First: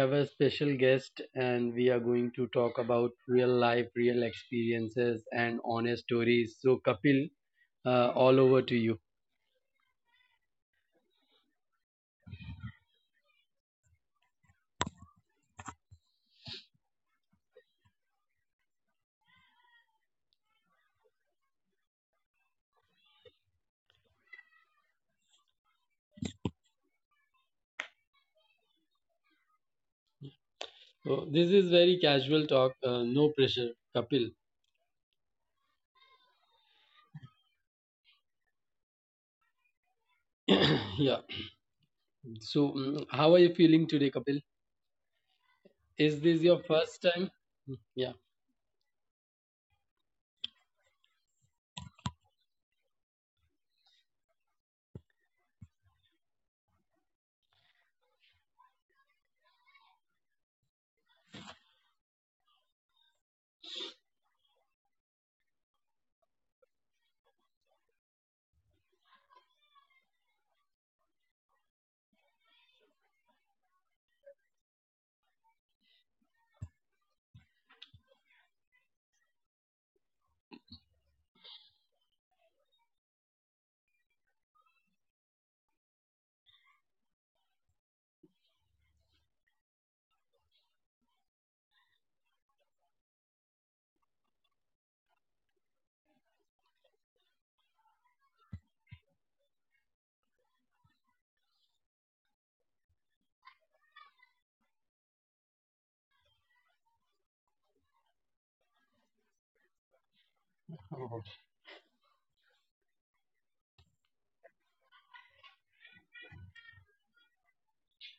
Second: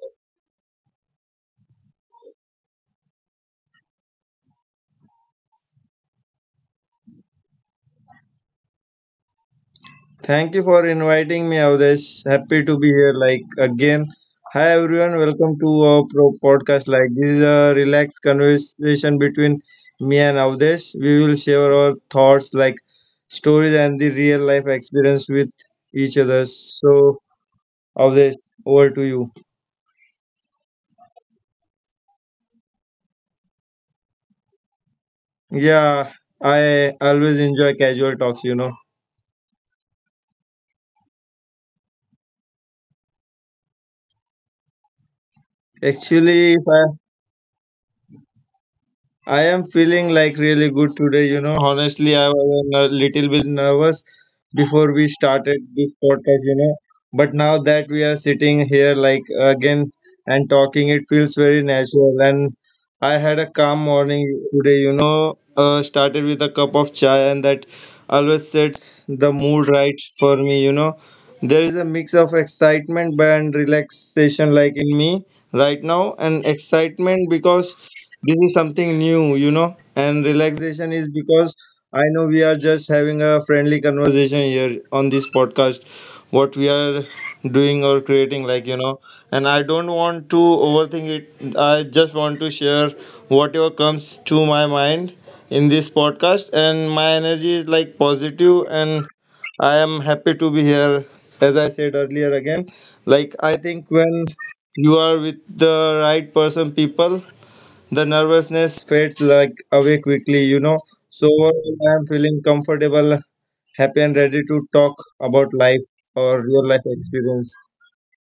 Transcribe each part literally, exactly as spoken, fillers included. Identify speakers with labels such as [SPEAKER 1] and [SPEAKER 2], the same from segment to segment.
[SPEAKER 1] have a special guest and we are going to talk about real life, real experiences, and honest stories. So, Kapil, uh, all over to you.
[SPEAKER 2] Thank you for inviting me, Avdesh. Happy to be here, like again. Hi everyone, welcome to our pro- podcast. Like this is a relaxed conversation between me and Avdesh. We will share our thoughts, like stories and the real life experience with each other. So Avdesh, over to you.
[SPEAKER 1] So, this is very casual talk, uh, no pressure, Kapil.
[SPEAKER 2] Yeah, I always enjoy casual talks. You know,
[SPEAKER 1] yeah. So, mm, how are you feeling today, Kapil? Is
[SPEAKER 2] actually,
[SPEAKER 1] this
[SPEAKER 2] if
[SPEAKER 1] your
[SPEAKER 2] I
[SPEAKER 1] first time? Mm, yeah.
[SPEAKER 2] I am feeling like really good today. You know, honestly, I was a little bit nervous before we started this podcast, you know. But now that we are sitting here, like again, and talking, it feels very natural. And I had a calm morning today, you know, uh, started with a cup of chai, and that always sets the mood right for me, you know. There is a mix of excitement and relaxation, like in me right now, and excitement because this is something new, you know, and relaxation is because I know we are just having a friendly conversation here on this podcast, what we are doing or creating, like you know, and I don't want to overthink it. I just want to share whatever comes to my mind in this podcast, and my energy is like positive and I am happy to be here. As I said earlier again, like I think when you are with the right person, people, the nervousness fades like away quickly, you know. So overall, I am feeling comfortable, happy, and ready to talk about life or real life experience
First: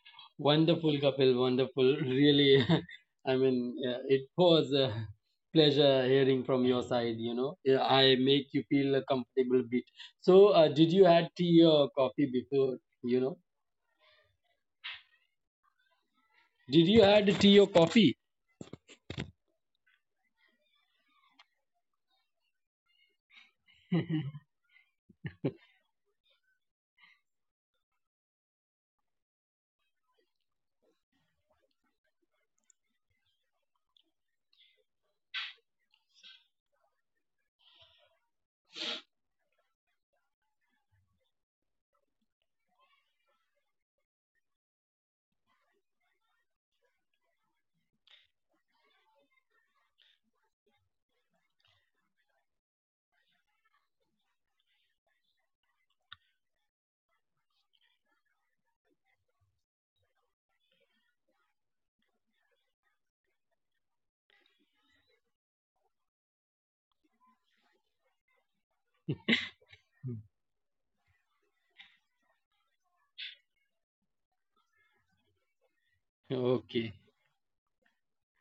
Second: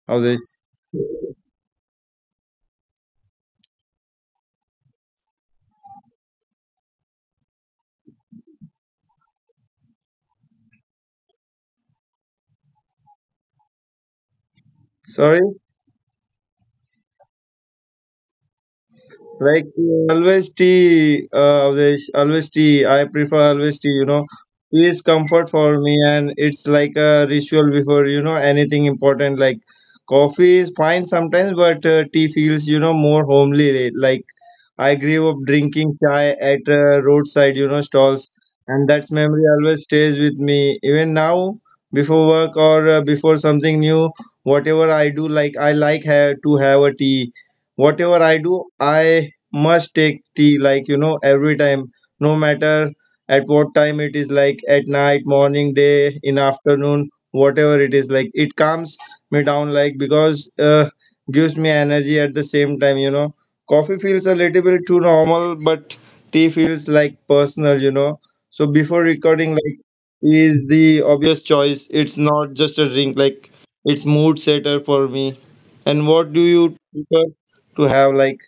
[SPEAKER 2] of this.
[SPEAKER 1] Wonderful, Kapil. Wonderful. Really, I mean, uh, it was a pleasure hearing from your side. You know, Yeah, I make you feel a comfortable bit. So, uh, did you had tea or coffee before? You know,
[SPEAKER 2] Sorry,
[SPEAKER 1] did you had tea or coffee?
[SPEAKER 2] like uh, always tea, uh, Avdesh, always tea. I prefer always tea, you know. Tea is comfort for me, and it's like a ritual before you know anything important. Like coffee is fine sometimes, but uh, tea feels you know more homely, like I grew up drinking chai at uh, roadside, you know, stalls, and that memory always stays with me. Even now, before work or uh, before something new, whatever I do, like I like ha- to have a tea. Whatever I do, I must take tea, like you know, every time, no matter at what time it is, like at night, morning, day, in afternoon, whatever it is, like it calms me down, like because uh, gives me energy at the same time, you know coffee feels a little bit too normal, but tea feels like personal, you know. So before recording, like tea is the obvious choice. It's not just a drink, like it's mood setter for me. And what do you
[SPEAKER 1] Okay,
[SPEAKER 2] prefer to have? Like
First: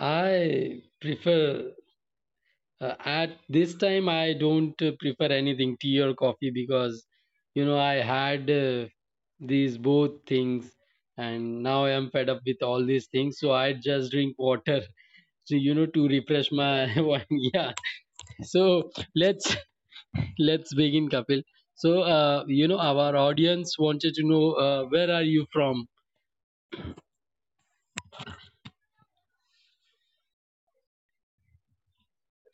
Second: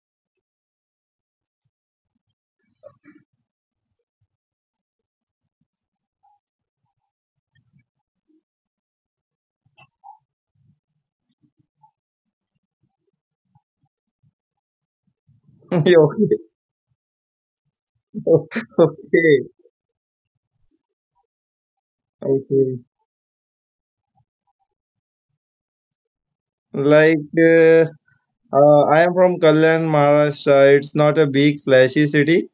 [SPEAKER 1] I prefer uh, at this time I don't uh, prefer anything tea or coffee because you know I had uh, these both things, and now I am fed up with all these things, so I just drink water. So you know
[SPEAKER 2] okay,
[SPEAKER 1] to refresh my one, yeah. So
[SPEAKER 2] okay,
[SPEAKER 1] let's let's begin, Kapil. So, uh, you
[SPEAKER 2] okay.
[SPEAKER 1] know our audience wanted to know uh, where are you from?
[SPEAKER 2] Like uh, uh, I am from Kalyan, Maharashtra. It's not a big flashy city,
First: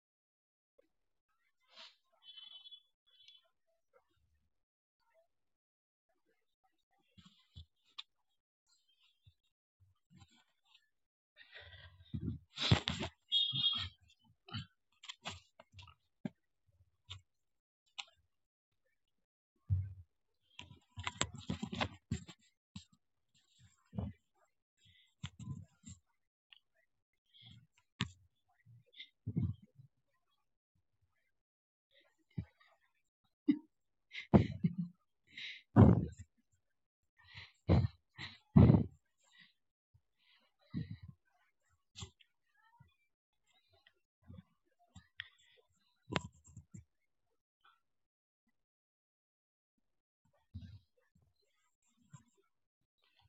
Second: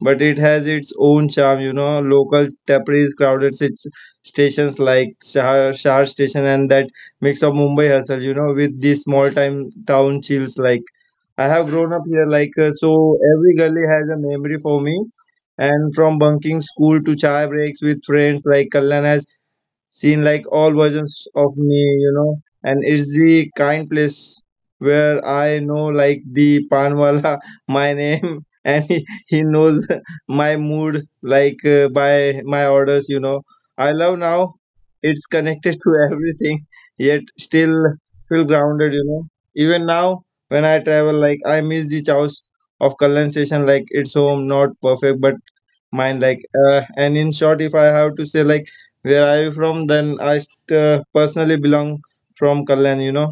[SPEAKER 2] but it has its own charm. You know, local taperies, crowded sit- stations like Shahar, Shahar Station, and that mix of Mumbai hustle. You know, with the small time town chills. Like I have grown up here, like uh, so every gully has a memory for me. And from bunking school to chai breaks with friends, like Kalyan has seen like all versions of me, you know. And it's the kind place where I know like the panwala my name, and he, he knows my mood like uh, by my orders, you know. I love now it's connected to everything, yet still feel grounded, you know. Even now when I travel, like I miss the chows of Kallan station, like it's home, not perfect, but mind like uh, and in short, if I have to say like where are you from, then I st- uh, personally belong from Kalyan, you know.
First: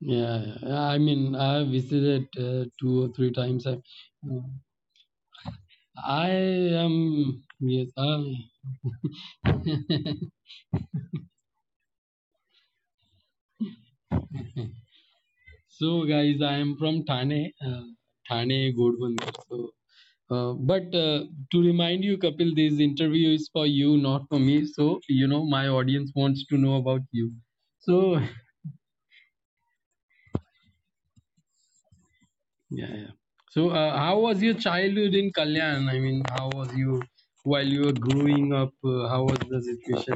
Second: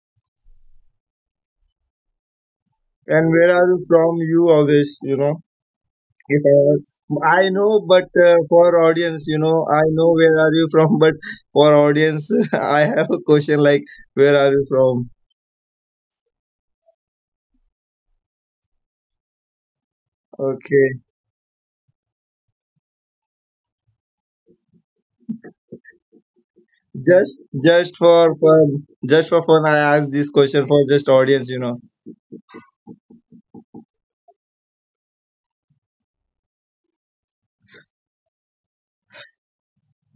[SPEAKER 1] Yeah, yeah. I mean, I visited uh, two or
[SPEAKER 2] And
[SPEAKER 1] three
[SPEAKER 2] where
[SPEAKER 1] times.
[SPEAKER 2] are
[SPEAKER 1] I,
[SPEAKER 2] you from? You always, you know
[SPEAKER 1] I
[SPEAKER 2] if I was-
[SPEAKER 1] am
[SPEAKER 2] I know,
[SPEAKER 1] yes.
[SPEAKER 2] but
[SPEAKER 1] I.
[SPEAKER 2] uh, for audience, you know, I know where are you from, but for audience, I have a question like, where are you from?
[SPEAKER 1] So, guys, I am from Thane, uh, Thane, Godbunder. So, uh, but
[SPEAKER 2] Okay,
[SPEAKER 1] uh, to remind you, Kapil, this interview is for you, not for me. So, you know, my audience wants to know about you.
[SPEAKER 2] just just
[SPEAKER 1] So,
[SPEAKER 2] for fun, just for fun, I asked this question for just audience, you know.
[SPEAKER 1] yeah, yeah. So, uh, how was your childhood in Kalyan? I mean, how was you while you were growing up? Uh, how was the situation?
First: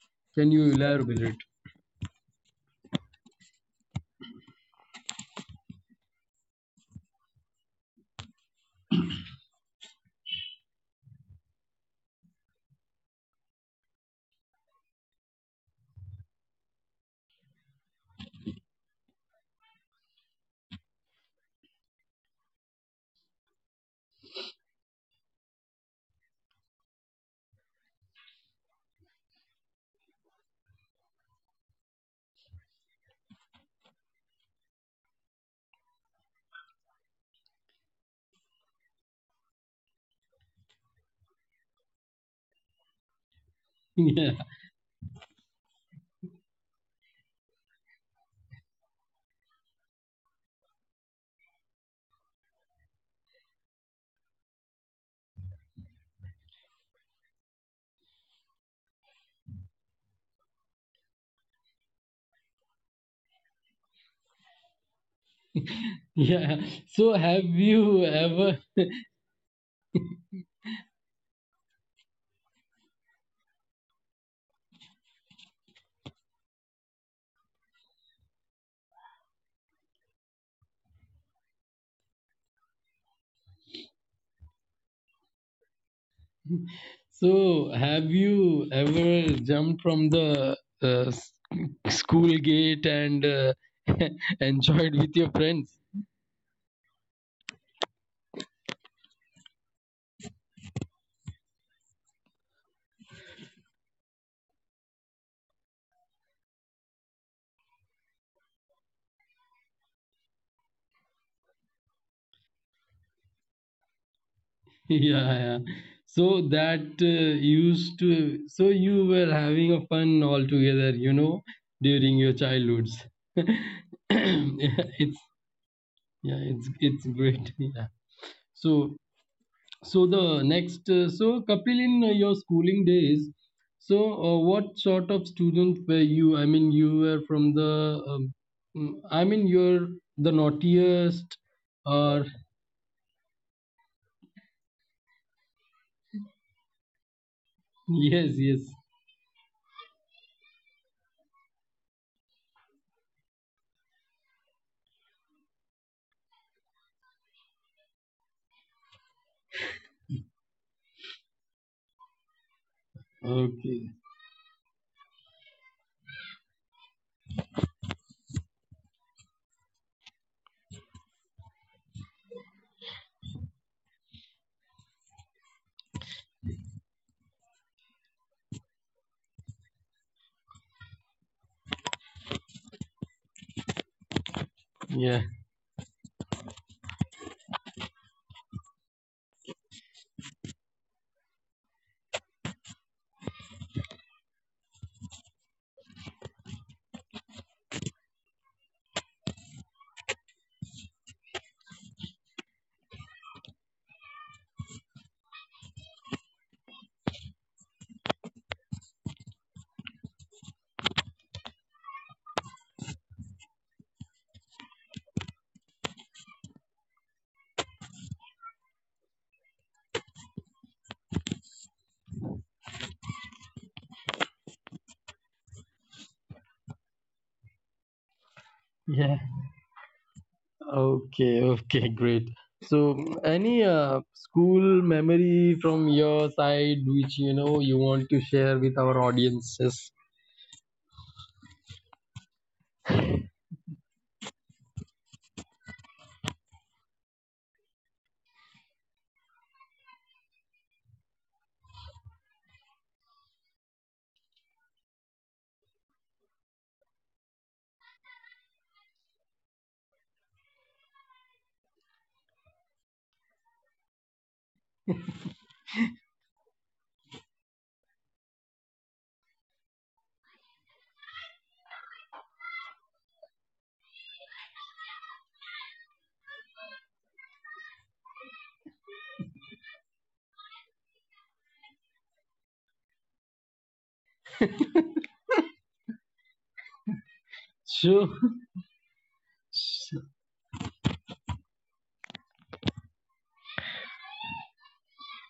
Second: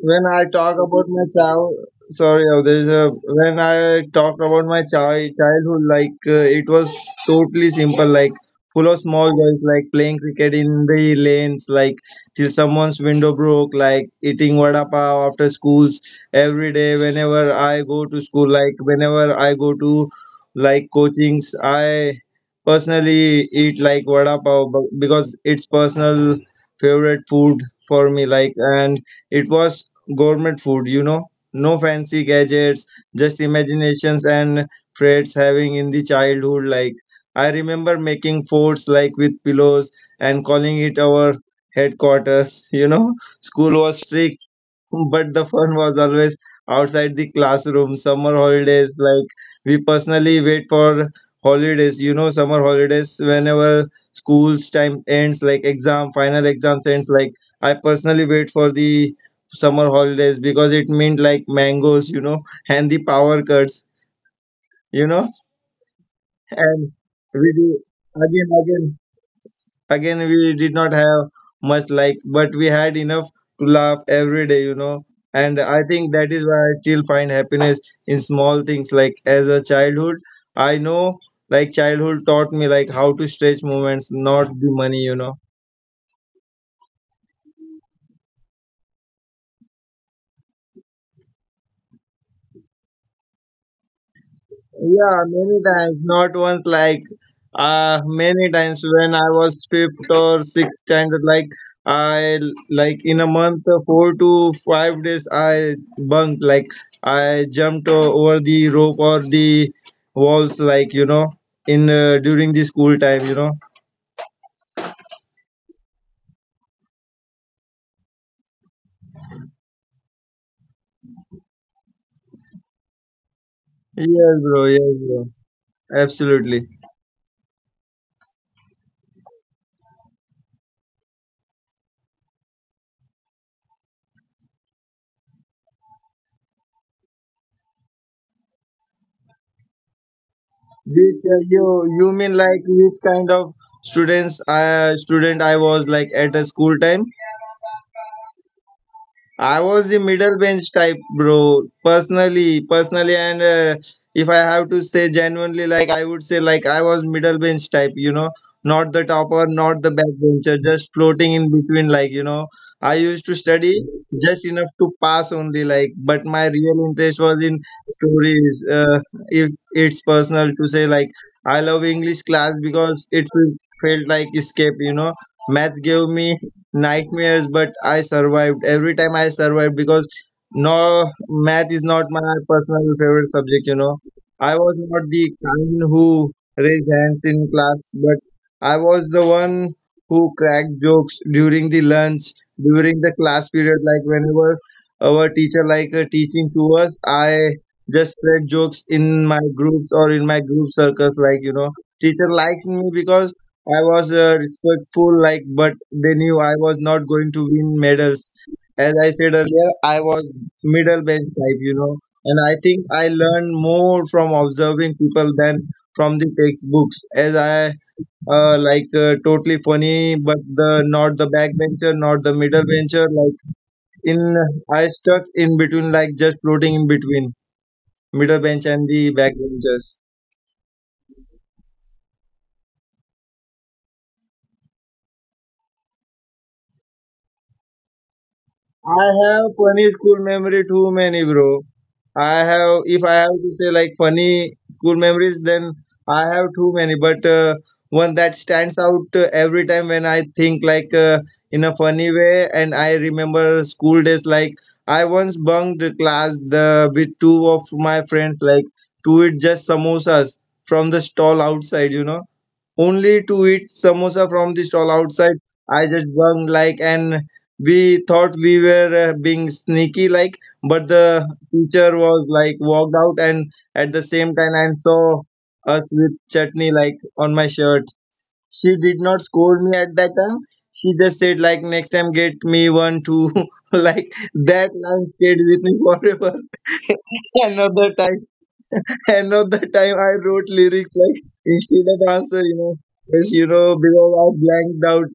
[SPEAKER 2] When I
[SPEAKER 1] Can you
[SPEAKER 2] talk about my
[SPEAKER 1] elaborate?
[SPEAKER 2] child, sorry, oh, there's a When I talk about my child childhood, like uh, it was totally simple, like full of small joys, like playing cricket in the lanes, like till someone's window broke, like eating vada pav after schools every day. Whenever I go to school, like whenever I go to like coachings, I personally eat like vada pav bu- because it's personal favorite food for me, like and it was gourmet food, you know. No fancy gadgets, just imaginations and friends having in the childhood. Like I remember making forts like with pillows and calling it our headquarters, you know. School was
[SPEAKER 1] yeah,
[SPEAKER 2] strict but the fun was always outside the classroom, summer holidays. Like we personally wait for holidays, you know, summer holidays whenever school's time ends, like exam, final exams ends. Like I personally wait for the summer holidays because it meant like mangoes, you know, and the power cuts, you know,
[SPEAKER 1] yeah.
[SPEAKER 2] and
[SPEAKER 1] So, have
[SPEAKER 2] we do
[SPEAKER 1] you
[SPEAKER 2] again,
[SPEAKER 1] ever?
[SPEAKER 2] again. Again, we did not have much like, but we had enough to laugh every day, you know. And I think that is why I still find happiness in small things. Like as a childhood, I know like childhood taught me like how to stretch moments, not the money, you know.
[SPEAKER 1] So, have you ever jumped from the uh, s- school gate and uh, enjoyed with
[SPEAKER 2] Yeah,
[SPEAKER 1] your
[SPEAKER 2] many
[SPEAKER 1] friends?
[SPEAKER 2] times, not once, like uh many times when I was fifth or sixth standard, like I like in a month uh, four to five days I bunked, like I jumped o- over the rope or the walls, like you know, in uh, during the school time, you know.
[SPEAKER 1] Yeah, yeah. So that uh, used to, so you were having a fun all together, you know, during your childhoods. yeah,
[SPEAKER 2] Yes, bro. Yes,
[SPEAKER 1] it's
[SPEAKER 2] bro.
[SPEAKER 1] yeah, it's
[SPEAKER 2] Absolutely.
[SPEAKER 1] it's great. Yeah. So So the next, uh, so Kapil, in uh, your schooling days, so uh, what sort of student were you? I mean, you were from the, um, mm, I mean, you're the
[SPEAKER 2] Which
[SPEAKER 1] naughtiest,
[SPEAKER 2] uh, you you
[SPEAKER 1] or
[SPEAKER 2] mean like which kind of students uh student I was like at a school time?
[SPEAKER 1] yes, yes,
[SPEAKER 2] I was the middle bench type, bro. Personally, personally, and uh, if I have to say genuinely, like I would say, like I was middle bench type. You know, not the topper, not the back bencher, just floating in between. Like you know, I used to study
[SPEAKER 1] okay,
[SPEAKER 2] just enough to pass only. Like, but my real interest was in stories. Uh, if it's personal to say, like I love English class because it fe- felt like escape. You know, maths gave me nightmares, but I survived. Every time I survived because no, math is not my personal favorite subject, you know. I was not
[SPEAKER 1] yeah,
[SPEAKER 2] the kind who raised hands in class, but I was the one who cracked jokes during the lunch, during the class period, like whenever our teacher like uh, teaching to us, I just spread jokes in my groups or in my group circles, like you know teacher likes me because I was uh, respectful, like, but they knew I was not going to win medals. As I said earlier, I was middle bench type, you know, and I think I learned more from observing people than from the textbooks. As I uh, like uh, totally funny, but the not the backbencher, not the middle bencher. Like in, I stuck in between, like just floating in between middle bench and the
[SPEAKER 1] yeah,
[SPEAKER 2] backbenchers.
[SPEAKER 1] okay, okay, great. So mm, any uh, school memory from your side, which you know you want to share with our
[SPEAKER 2] I have
[SPEAKER 1] audiences?
[SPEAKER 2] funny school memory too many, bro. I have, if I have to say like funny school memories, then I have too many. But uh, one that stands out uh, every time when I think like uh, in a funny way, and I remember school days. Like I once bunked the class the with two of my friends, like to eat just samosas from the stall outside, you know, only to eat samosa from the stall outside. I just bunged like, and we thought we were uh, being sneaky like, but the teacher was like walked out and at the same time and saw us with chutney like on my shirt. She did not scold me at that time. She just said like next time get me one too. Like that line stayed with me forever.
[SPEAKER 1] Sure.
[SPEAKER 2] Another time and at the time I wrote lyrics like instead of answer, you know, yes, you know, because I blanked out.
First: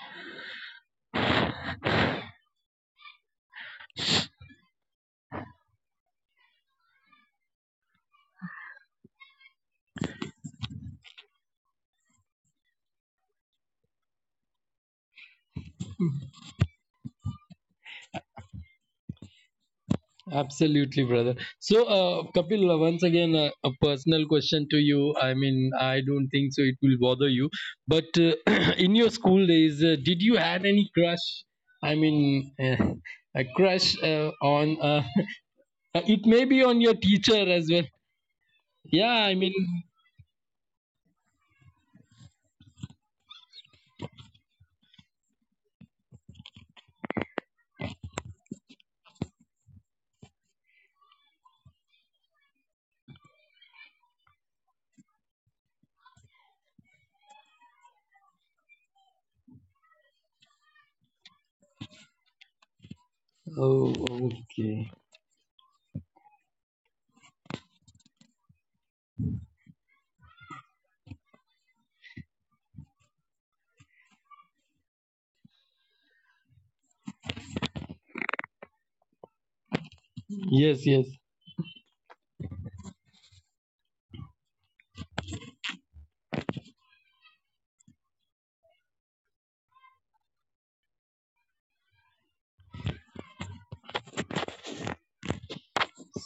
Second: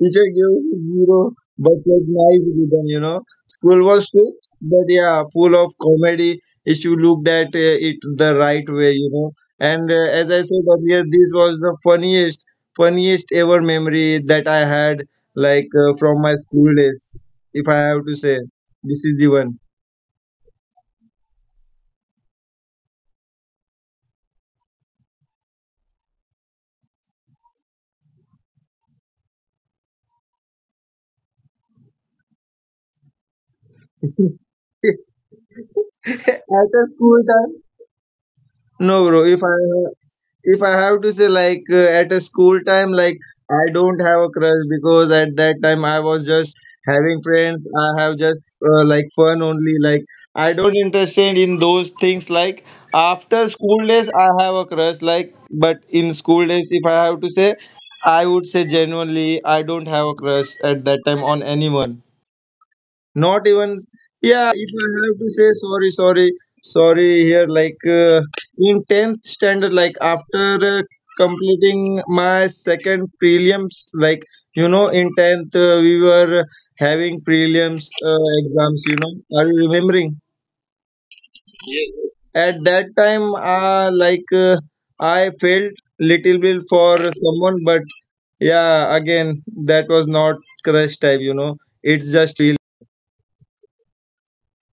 [SPEAKER 2] Teacher gave me zero, but like nice rhythm, you know. School was strict, but yeah, full of comedy if you looked at uh, it the right way, you know. And uh, as I said earlier, this was the funniest, funniest ever memory that I had, like uh, from my school days. If I have to say, this is the one.
[SPEAKER 1] Absolutely, brother. So, uh, Kapil, uh, once again, uh, a personal question to you. I mean, I don't think so. It will bother you, but uh, in your school days, uh, did you had any crush? I mean, uh, a crush uh, on? Uh, it may be
[SPEAKER 2] At a
[SPEAKER 1] on your
[SPEAKER 2] school
[SPEAKER 1] teacher
[SPEAKER 2] time.
[SPEAKER 1] as well.
[SPEAKER 2] No, bro.
[SPEAKER 1] Yeah,
[SPEAKER 2] If
[SPEAKER 1] I
[SPEAKER 2] I
[SPEAKER 1] mean.
[SPEAKER 2] if I have to say, like uh, at a school time, like I don't have a crush because at that time I was just having friends. I have just uh, like fun only. Like I don't interested in those things. Like after school days, I have a crush. Like but in school days, if I have to say, I would say genuinely, I don't have a crush at that time on anyone, not
[SPEAKER 1] Oh,
[SPEAKER 2] even.
[SPEAKER 1] okay.
[SPEAKER 2] Yeah, if I have to say, sorry sorry sorry here, like uh, in tenth standard, like after uh, completing my second prelims, like you know in tenth, uh, we were having prelims uh, exams, you know are you
[SPEAKER 1] Yes,
[SPEAKER 2] remembering?
[SPEAKER 1] yes.
[SPEAKER 2] At that time, uh, like uh, I felt little bit for someone, but yeah, again, that was not crush type, you know, it's just feel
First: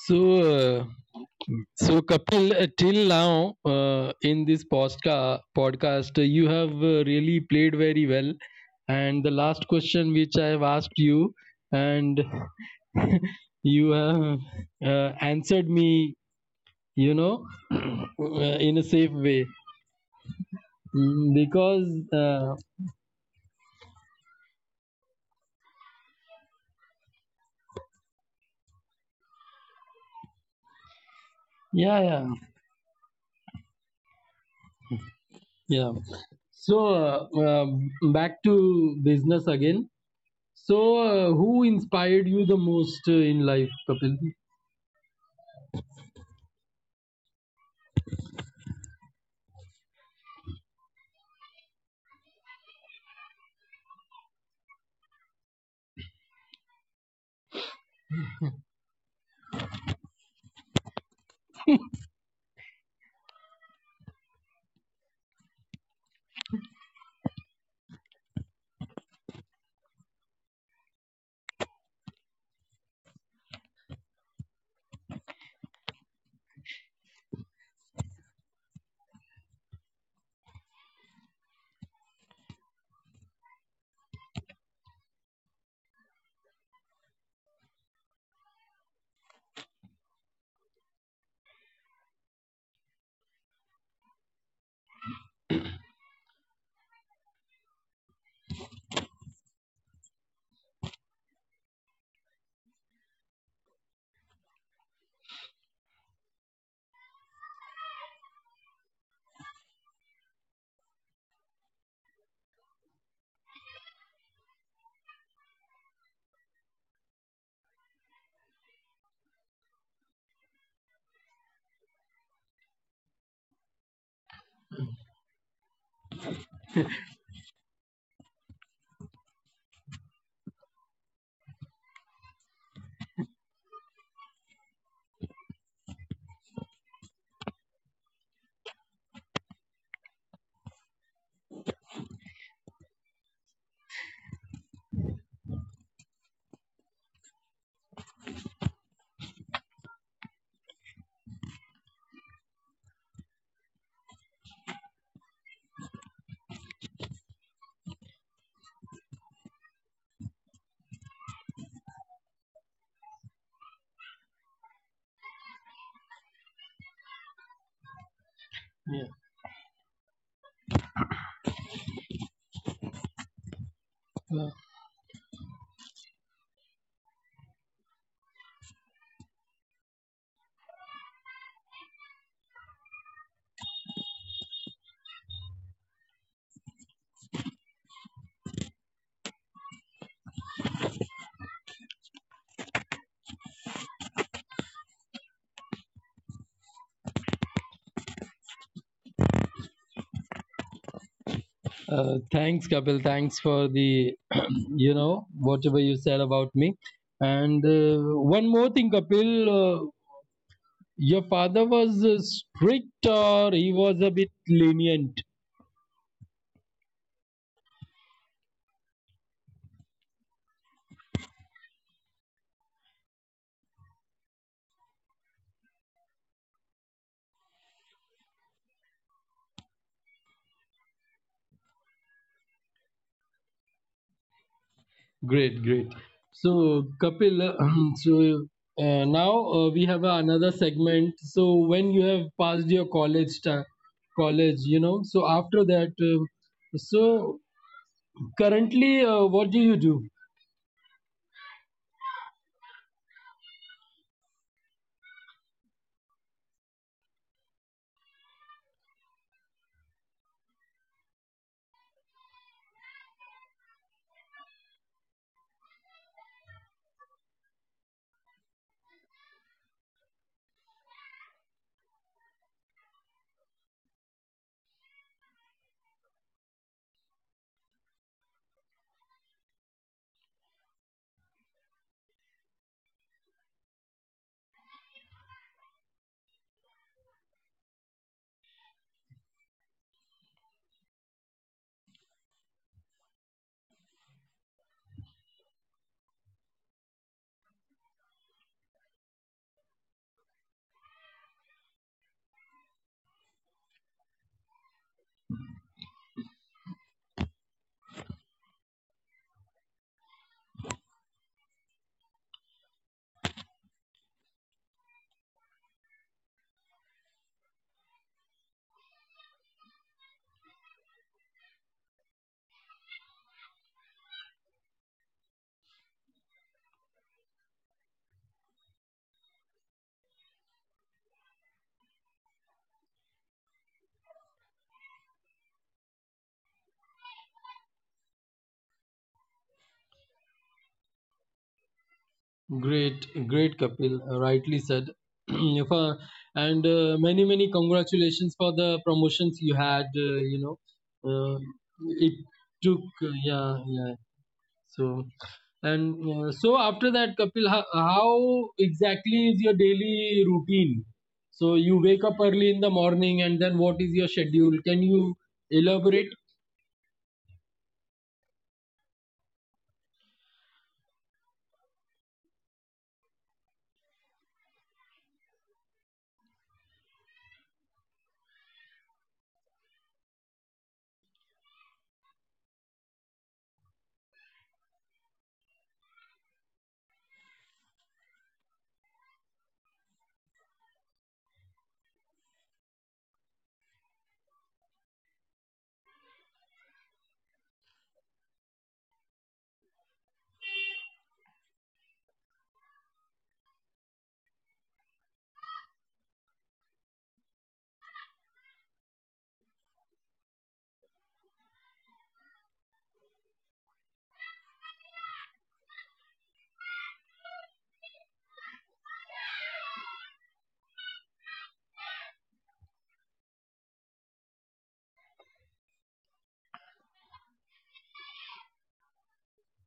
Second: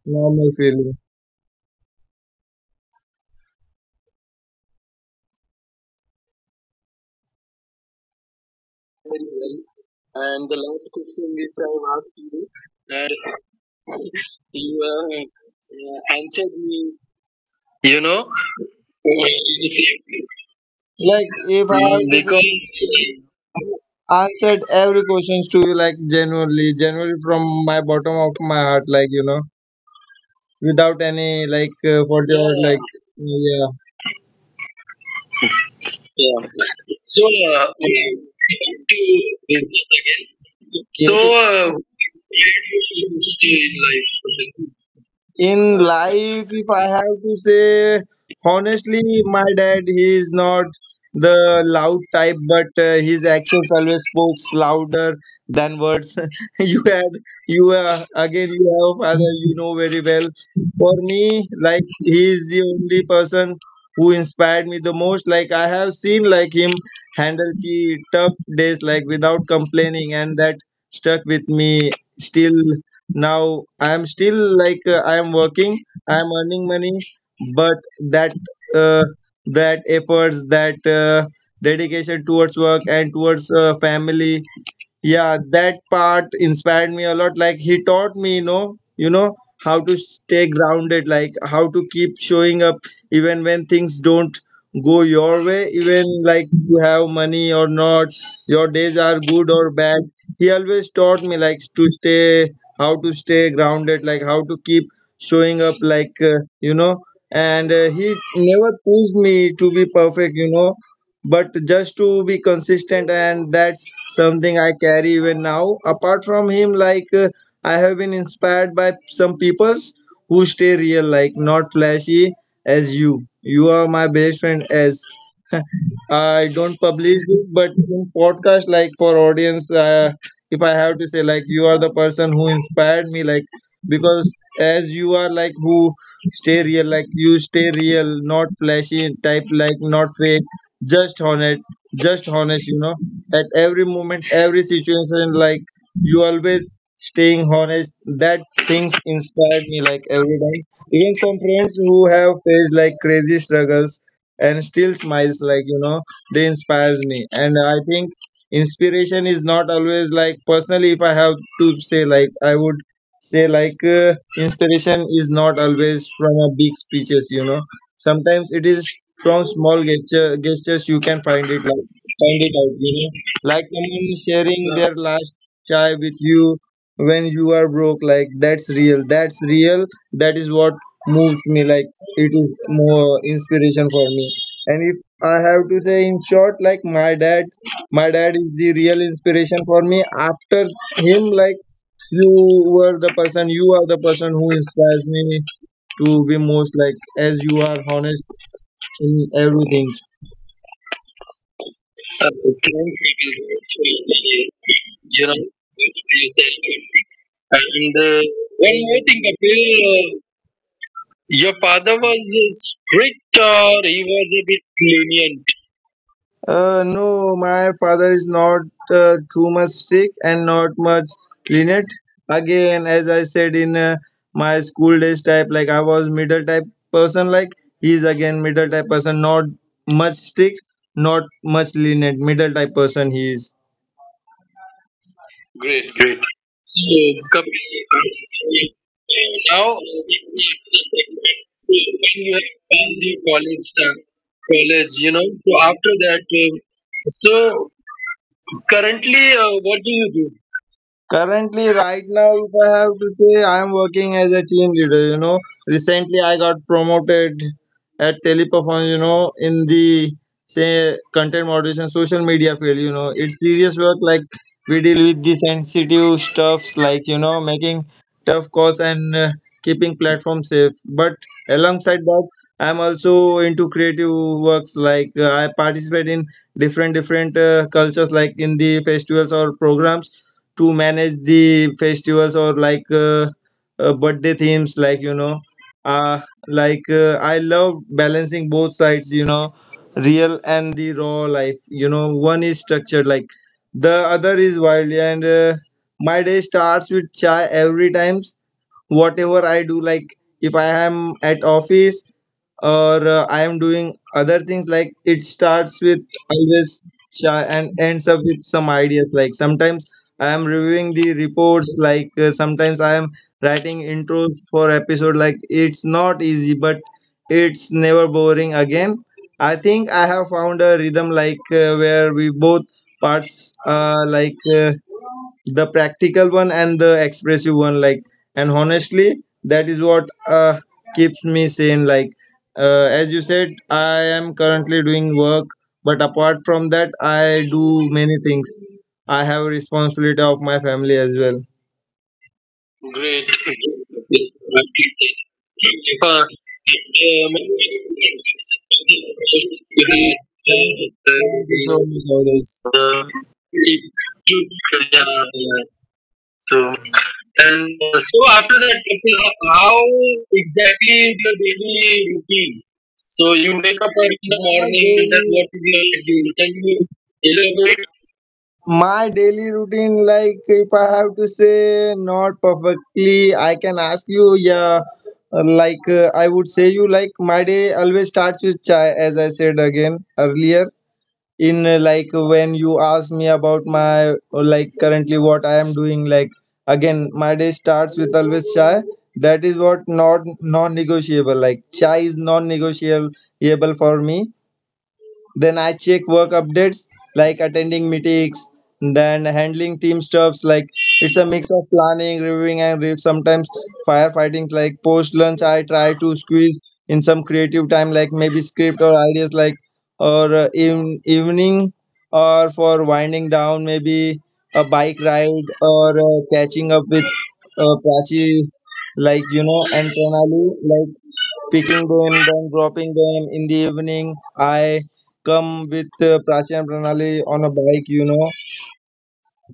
[SPEAKER 1] So.
[SPEAKER 2] normal
[SPEAKER 1] Uh,
[SPEAKER 2] feeling.
[SPEAKER 1] So, Kapil, uh, till now uh, in this postka- podcast, uh, you have uh, really played very well. And the last question which I have asked
[SPEAKER 2] And the
[SPEAKER 1] you,
[SPEAKER 2] last question
[SPEAKER 1] and
[SPEAKER 2] which I have asked you,
[SPEAKER 1] you
[SPEAKER 2] that,
[SPEAKER 1] have uh,
[SPEAKER 2] you
[SPEAKER 1] answered me,
[SPEAKER 2] have uh,
[SPEAKER 1] you know,
[SPEAKER 2] answered me,
[SPEAKER 1] uh, in a
[SPEAKER 2] you
[SPEAKER 1] safe
[SPEAKER 2] know.
[SPEAKER 1] way. Mm, Because,
[SPEAKER 2] Like
[SPEAKER 1] uh,
[SPEAKER 2] if I have, because answered every questions to you like genuinely, genuinely from my bottom of my heart, like you know, without
[SPEAKER 1] yeah, yeah,
[SPEAKER 2] any like uh, for your, yeah, like yeah,
[SPEAKER 1] yeah. So,
[SPEAKER 2] yeah.
[SPEAKER 1] uh, uh,
[SPEAKER 2] So
[SPEAKER 1] back
[SPEAKER 2] uh, we
[SPEAKER 1] to business
[SPEAKER 2] have
[SPEAKER 1] again.
[SPEAKER 2] to visit
[SPEAKER 1] So, uh, who
[SPEAKER 2] again. So okay.
[SPEAKER 1] inspired
[SPEAKER 2] Uh,
[SPEAKER 1] you the most uh,
[SPEAKER 2] where
[SPEAKER 1] in life,
[SPEAKER 2] do you
[SPEAKER 1] Kapil?
[SPEAKER 2] stay in life? In life, if I have to say honestly, my dad, he is not the loud type, but uh, his actions always spoke louder than words. You had, you uh, again, you have a father, you know very well. For me, like he is the only person who inspired me the most. Like I have seen like him handle the tough days like without complaining, and that stuck with me still. Now i am still, like uh, i am working, i am earning money, but that, uh, that efforts, that uh, dedication towards work and towards uh, family, yeah, that part inspired me a lot. Like he taught me, you know you know how to stay grounded, like how to keep showing up even when things don't go your way, even like you have money or not, your days are good or bad. He always taught me like to stay, how to stay grounded, like how to keep showing up, like uh, you know. And uh, he never pushed me to be perfect, you know, but just to be consistent, and that's something i carry even now. Apart from him, like uh, i have been inspired by some peoples who stay real, like not flashy. As you, you are my best friend, as I don't publish it, but in podcast, like for audience, uh, if I have to say, like you are the person who inspired me, like because as you are, like who stay real, like you stay real, not flashy type, like not fake, just honest, just honest, you know, at every moment, every situation, like you always staying honest. That things inspired me, like every time. Even some friends who have faced like crazy struggles and still smiles, like you know, they inspires me. And i think inspiration is not always like, personally if i have to say, like i would say, like uh, inspiration is not always from a big speeches, you know, sometimes it is from small gesture, gestures you can find it, like find it out, you know, like someone
[SPEAKER 1] Yeah.
[SPEAKER 2] sharing their last chai with you when you are broke, like that's real, that's real, that is what moves me. Like it is more inspiration for me. And if i have to say in short, like my dad, my dad is the real inspiration for me. After him, like you were the person, you are the person who inspires me to be most, like as you are honest in everything.
[SPEAKER 1] Uh,
[SPEAKER 2] So,
[SPEAKER 1] thanks, Kapil.
[SPEAKER 2] thank
[SPEAKER 1] Thanks for the, you know,
[SPEAKER 2] you, know,
[SPEAKER 1] whatever you said
[SPEAKER 2] you
[SPEAKER 1] about
[SPEAKER 2] said.
[SPEAKER 1] me. And uh,
[SPEAKER 2] And uh,
[SPEAKER 1] one more
[SPEAKER 2] one
[SPEAKER 1] thing,
[SPEAKER 2] more thing,
[SPEAKER 1] Kapil, uh,
[SPEAKER 2] Kapil, uh,
[SPEAKER 1] your
[SPEAKER 2] your
[SPEAKER 1] father was
[SPEAKER 2] father
[SPEAKER 1] uh,
[SPEAKER 2] was uh,
[SPEAKER 1] strict
[SPEAKER 2] strict
[SPEAKER 1] or he
[SPEAKER 2] or
[SPEAKER 1] was a
[SPEAKER 2] he
[SPEAKER 1] bit
[SPEAKER 2] was a bit
[SPEAKER 1] lenient?
[SPEAKER 2] lenient? Uh, no, my father is not uh, too much strict and not much lenient. Again, as I said in uh, my school days type, like I was middle type person, like he is again middle type person, not much strict, not much lenient, middle type person he is.
[SPEAKER 1] Great, great.
[SPEAKER 2] Great, great.
[SPEAKER 1] So,
[SPEAKER 2] So,
[SPEAKER 1] Kapil,
[SPEAKER 2] Kapil,
[SPEAKER 1] so
[SPEAKER 2] uh,
[SPEAKER 1] uh, now uh,
[SPEAKER 2] now
[SPEAKER 1] we
[SPEAKER 2] uh, let
[SPEAKER 1] have another
[SPEAKER 2] me ask you a
[SPEAKER 1] segment.
[SPEAKER 2] segment.
[SPEAKER 1] So,
[SPEAKER 2] So,
[SPEAKER 1] when you have
[SPEAKER 2] when you have
[SPEAKER 1] passed your
[SPEAKER 2] done the
[SPEAKER 1] college time,
[SPEAKER 2] college, uh,
[SPEAKER 1] college, you know,
[SPEAKER 2] college, you
[SPEAKER 1] so
[SPEAKER 2] know, so
[SPEAKER 1] after that,
[SPEAKER 2] after that, um,
[SPEAKER 1] uh, so
[SPEAKER 2] so
[SPEAKER 1] currently, uh,
[SPEAKER 2] currently,
[SPEAKER 1] what do
[SPEAKER 2] uh,
[SPEAKER 1] you
[SPEAKER 2] what do
[SPEAKER 1] do?
[SPEAKER 2] you do? Currently, right now, if I have to say, I am working as a team leader. You know, recently I got promoted at Teleperformance. You know, in the, say, content moderation, social media field. You know, it's serious work. Like we deal with the sensitive stuffs, like you know, making tough calls and uh, keeping platform safe. But alongside that, I'm also into creative works. Like uh, I participate in different different uh, cultures, like in the festivals or programs to manage the festivals or like uh, uh, birthday themes, like you know, uh, like uh, i love balancing both sides, you know, real and the raw life, you know, one is structured, like the other is wild. And uh, my day starts with chai every time, whatever i do. Like if i am at office or uh, i am doing other things, like it starts with always shy and ends up with some ideas. Like sometimes i am reviewing the reports, like uh, sometimes i am writing intros for episode, like it's not easy but it's never boring. Again, i think i have found a rhythm, like uh, where we both parts, uh, like uh, the practical one and the expressive one, like, and honestly that is what uh, keeps me sane, like uh, as you said, i am currently doing work, but apart from that, i do many things. I have responsibility of my family as well.
[SPEAKER 1] Great,
[SPEAKER 2] Great.
[SPEAKER 1] great, Kapil. uh, Rightly said. If, uh,
[SPEAKER 2] Uh,
[SPEAKER 1] and uh, many, many congratulations for the promotions you had. Uh, you know,
[SPEAKER 2] Thank
[SPEAKER 1] uh,
[SPEAKER 2] you so
[SPEAKER 1] it took.
[SPEAKER 2] much,
[SPEAKER 1] uh, yeah, yeah. So,
[SPEAKER 2] Avdesh.
[SPEAKER 1] and uh, so
[SPEAKER 2] So,
[SPEAKER 1] after that, Kapil, how,
[SPEAKER 2] and uh, so
[SPEAKER 1] how
[SPEAKER 2] after that,
[SPEAKER 1] exactly is
[SPEAKER 2] Kapil,
[SPEAKER 1] your
[SPEAKER 2] how how
[SPEAKER 1] daily routine?
[SPEAKER 2] exactly is your
[SPEAKER 1] So you wake up
[SPEAKER 2] daily
[SPEAKER 1] early in the
[SPEAKER 2] routine?
[SPEAKER 1] morning, and
[SPEAKER 2] So
[SPEAKER 1] then
[SPEAKER 2] you
[SPEAKER 1] what is
[SPEAKER 2] wake up
[SPEAKER 1] your
[SPEAKER 2] early in
[SPEAKER 1] schedule?
[SPEAKER 2] the
[SPEAKER 1] Can you
[SPEAKER 2] morning, and then daily what is your
[SPEAKER 1] elaborate,
[SPEAKER 2] schedule? Can you elaborate? My daily routine, like if i have to say, not perfectly i can ask you, yeah. uh, like uh, i would say you, like my day always starts with chai, as i said again earlier. In uh, like when you ask me about my uh, like currently what i am doing, like again my day starts with always chai. That is what, not non-negotiable, like chai is non-negotiable for me. Then I check work updates, like attending meetings, then handling team stuffs, like it's a mix of planning, reviewing, and re- sometimes firefighting. Like post lunch, I try to squeeze in some creative time, like maybe script or ideas, like or uh, even evening or for winding down, maybe a bike ride or uh, catching up with uh, Prachi, like you know, and Pranali, like picking them, then dropping them in the evening. I come with uh, Prachi and Pranali on a bike, you know,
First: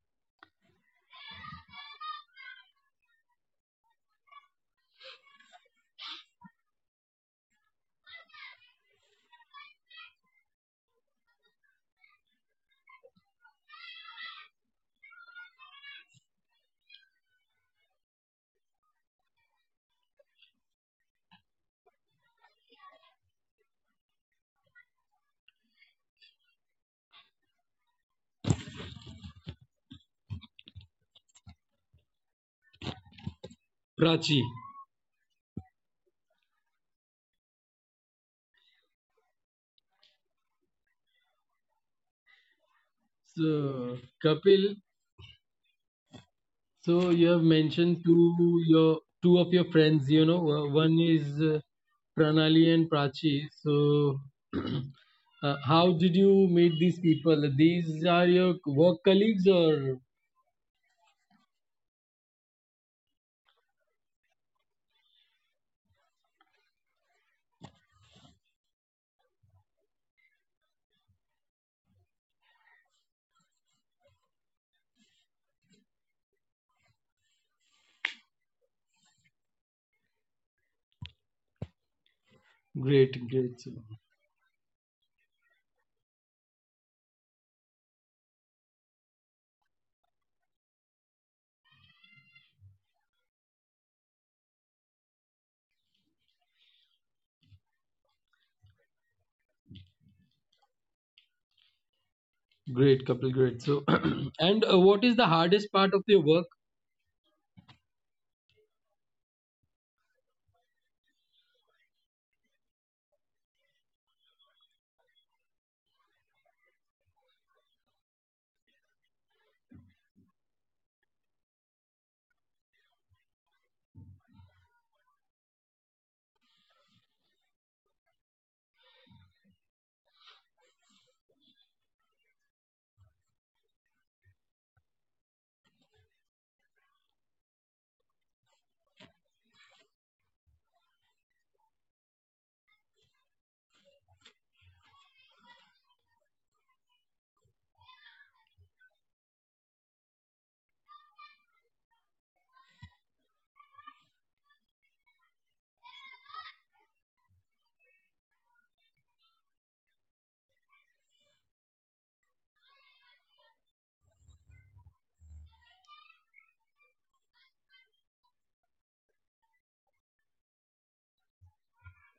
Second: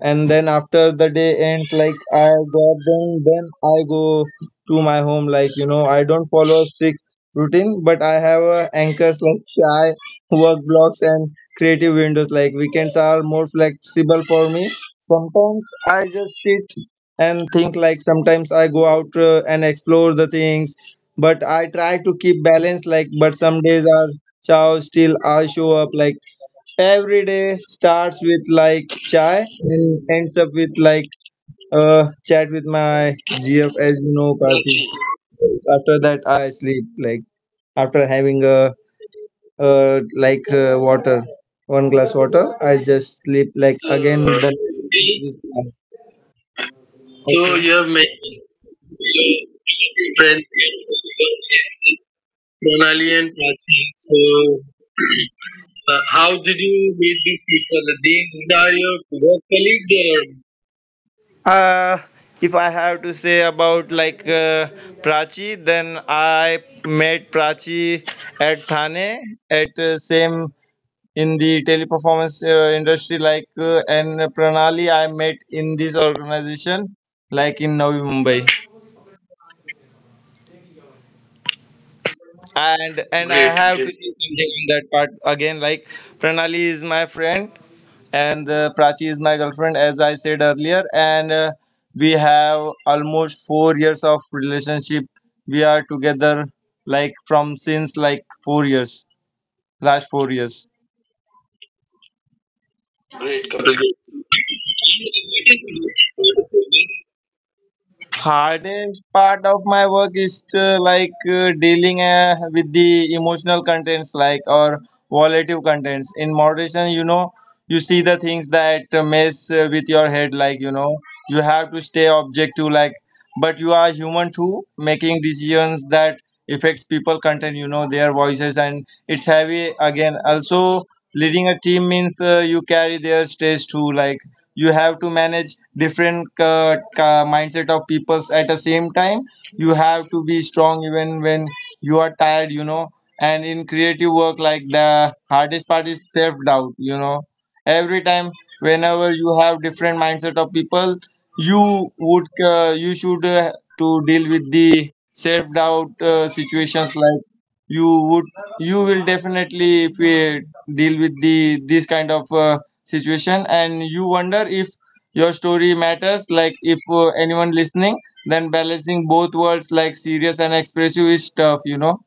[SPEAKER 2] and then after the day ends, like i got them, then i go to my home. Like you know, i don't follow a strict routine, but i have uh, anchors, like shy, work blocks, and creative windows. Like weekends are more flexible for me. Sometimes i just sit and think, like sometimes i go out uh, and explore the things. But i try to keep balance, like, but some days are chow, still i show up. Like every day starts with like chai and ends up with like uh chat with my G F, as you know,
[SPEAKER 1] Prachi?
[SPEAKER 2] Kasi. After that, I sleep, like after having a uh like uh, water, one glass water. I just sleep, like
[SPEAKER 1] So,
[SPEAKER 2] again. So, then
[SPEAKER 1] Kapil.
[SPEAKER 2] so
[SPEAKER 1] So you have
[SPEAKER 2] okay, you have
[SPEAKER 1] mentioned
[SPEAKER 2] many
[SPEAKER 1] two your two of your friends. You know,
[SPEAKER 2] friends.
[SPEAKER 1] uh, one is uh, Pranali and
[SPEAKER 2] Pronali and
[SPEAKER 1] Prachi.
[SPEAKER 2] Prachi,
[SPEAKER 1] So
[SPEAKER 2] so
[SPEAKER 1] uh, how
[SPEAKER 2] uh,
[SPEAKER 1] did
[SPEAKER 2] how
[SPEAKER 1] you
[SPEAKER 2] did
[SPEAKER 1] meet these
[SPEAKER 2] you meet
[SPEAKER 1] people?
[SPEAKER 2] these people?
[SPEAKER 1] These are your
[SPEAKER 2] These are
[SPEAKER 1] work
[SPEAKER 2] your
[SPEAKER 1] colleagues
[SPEAKER 2] work
[SPEAKER 1] or
[SPEAKER 2] colleagues or? Uh, if I have to say about, like uh, Prachi, then I met Prachi at Thane at uh, same in the teleperformance uh, industry, like uh, and Pranali I met in this organization, like in Navi Mumbai. And
[SPEAKER 1] great,
[SPEAKER 2] and I,
[SPEAKER 1] great. So,
[SPEAKER 2] great, have to, great, say something on that part again. Like Pranali is my friend, and uh, Prachi is my girlfriend, as I said earlier, and uh, we have almost four years of relationship. We are together like from since like four years, last four years.
[SPEAKER 1] great couple, great.
[SPEAKER 2] Great,
[SPEAKER 1] So,
[SPEAKER 2] Kapil.
[SPEAKER 1] and uh, what is the hardest part of your work?
[SPEAKER 2] Hardest part of my work is to, like uh, dealing uh, with the emotional contents, like, or volatile contents in moderation, you know. You see the things that uh, mess uh, with your head, like, you know, you have to stay objective, like, but you are human too, making decisions that affects people content, you know, their voices, and it's heavy. Again, also leading a team means uh, you carry their stress too, like, you have to manage different uh, ca- mindset of peoples at the same time. You have to be strong even when you are tired, you know. And in creative work, like, the hardest part is self doubt, you know. Every time, whenever you have different mindset of people, you would uh, you should uh, to deal with the self doubt uh, situations, like, you would, you will definitely, if deal with the this kind of uh, situation, and you wonder if your story matters, like, if uh, anyone listening. Then balancing both worlds, like serious and expressive, is tough, you know.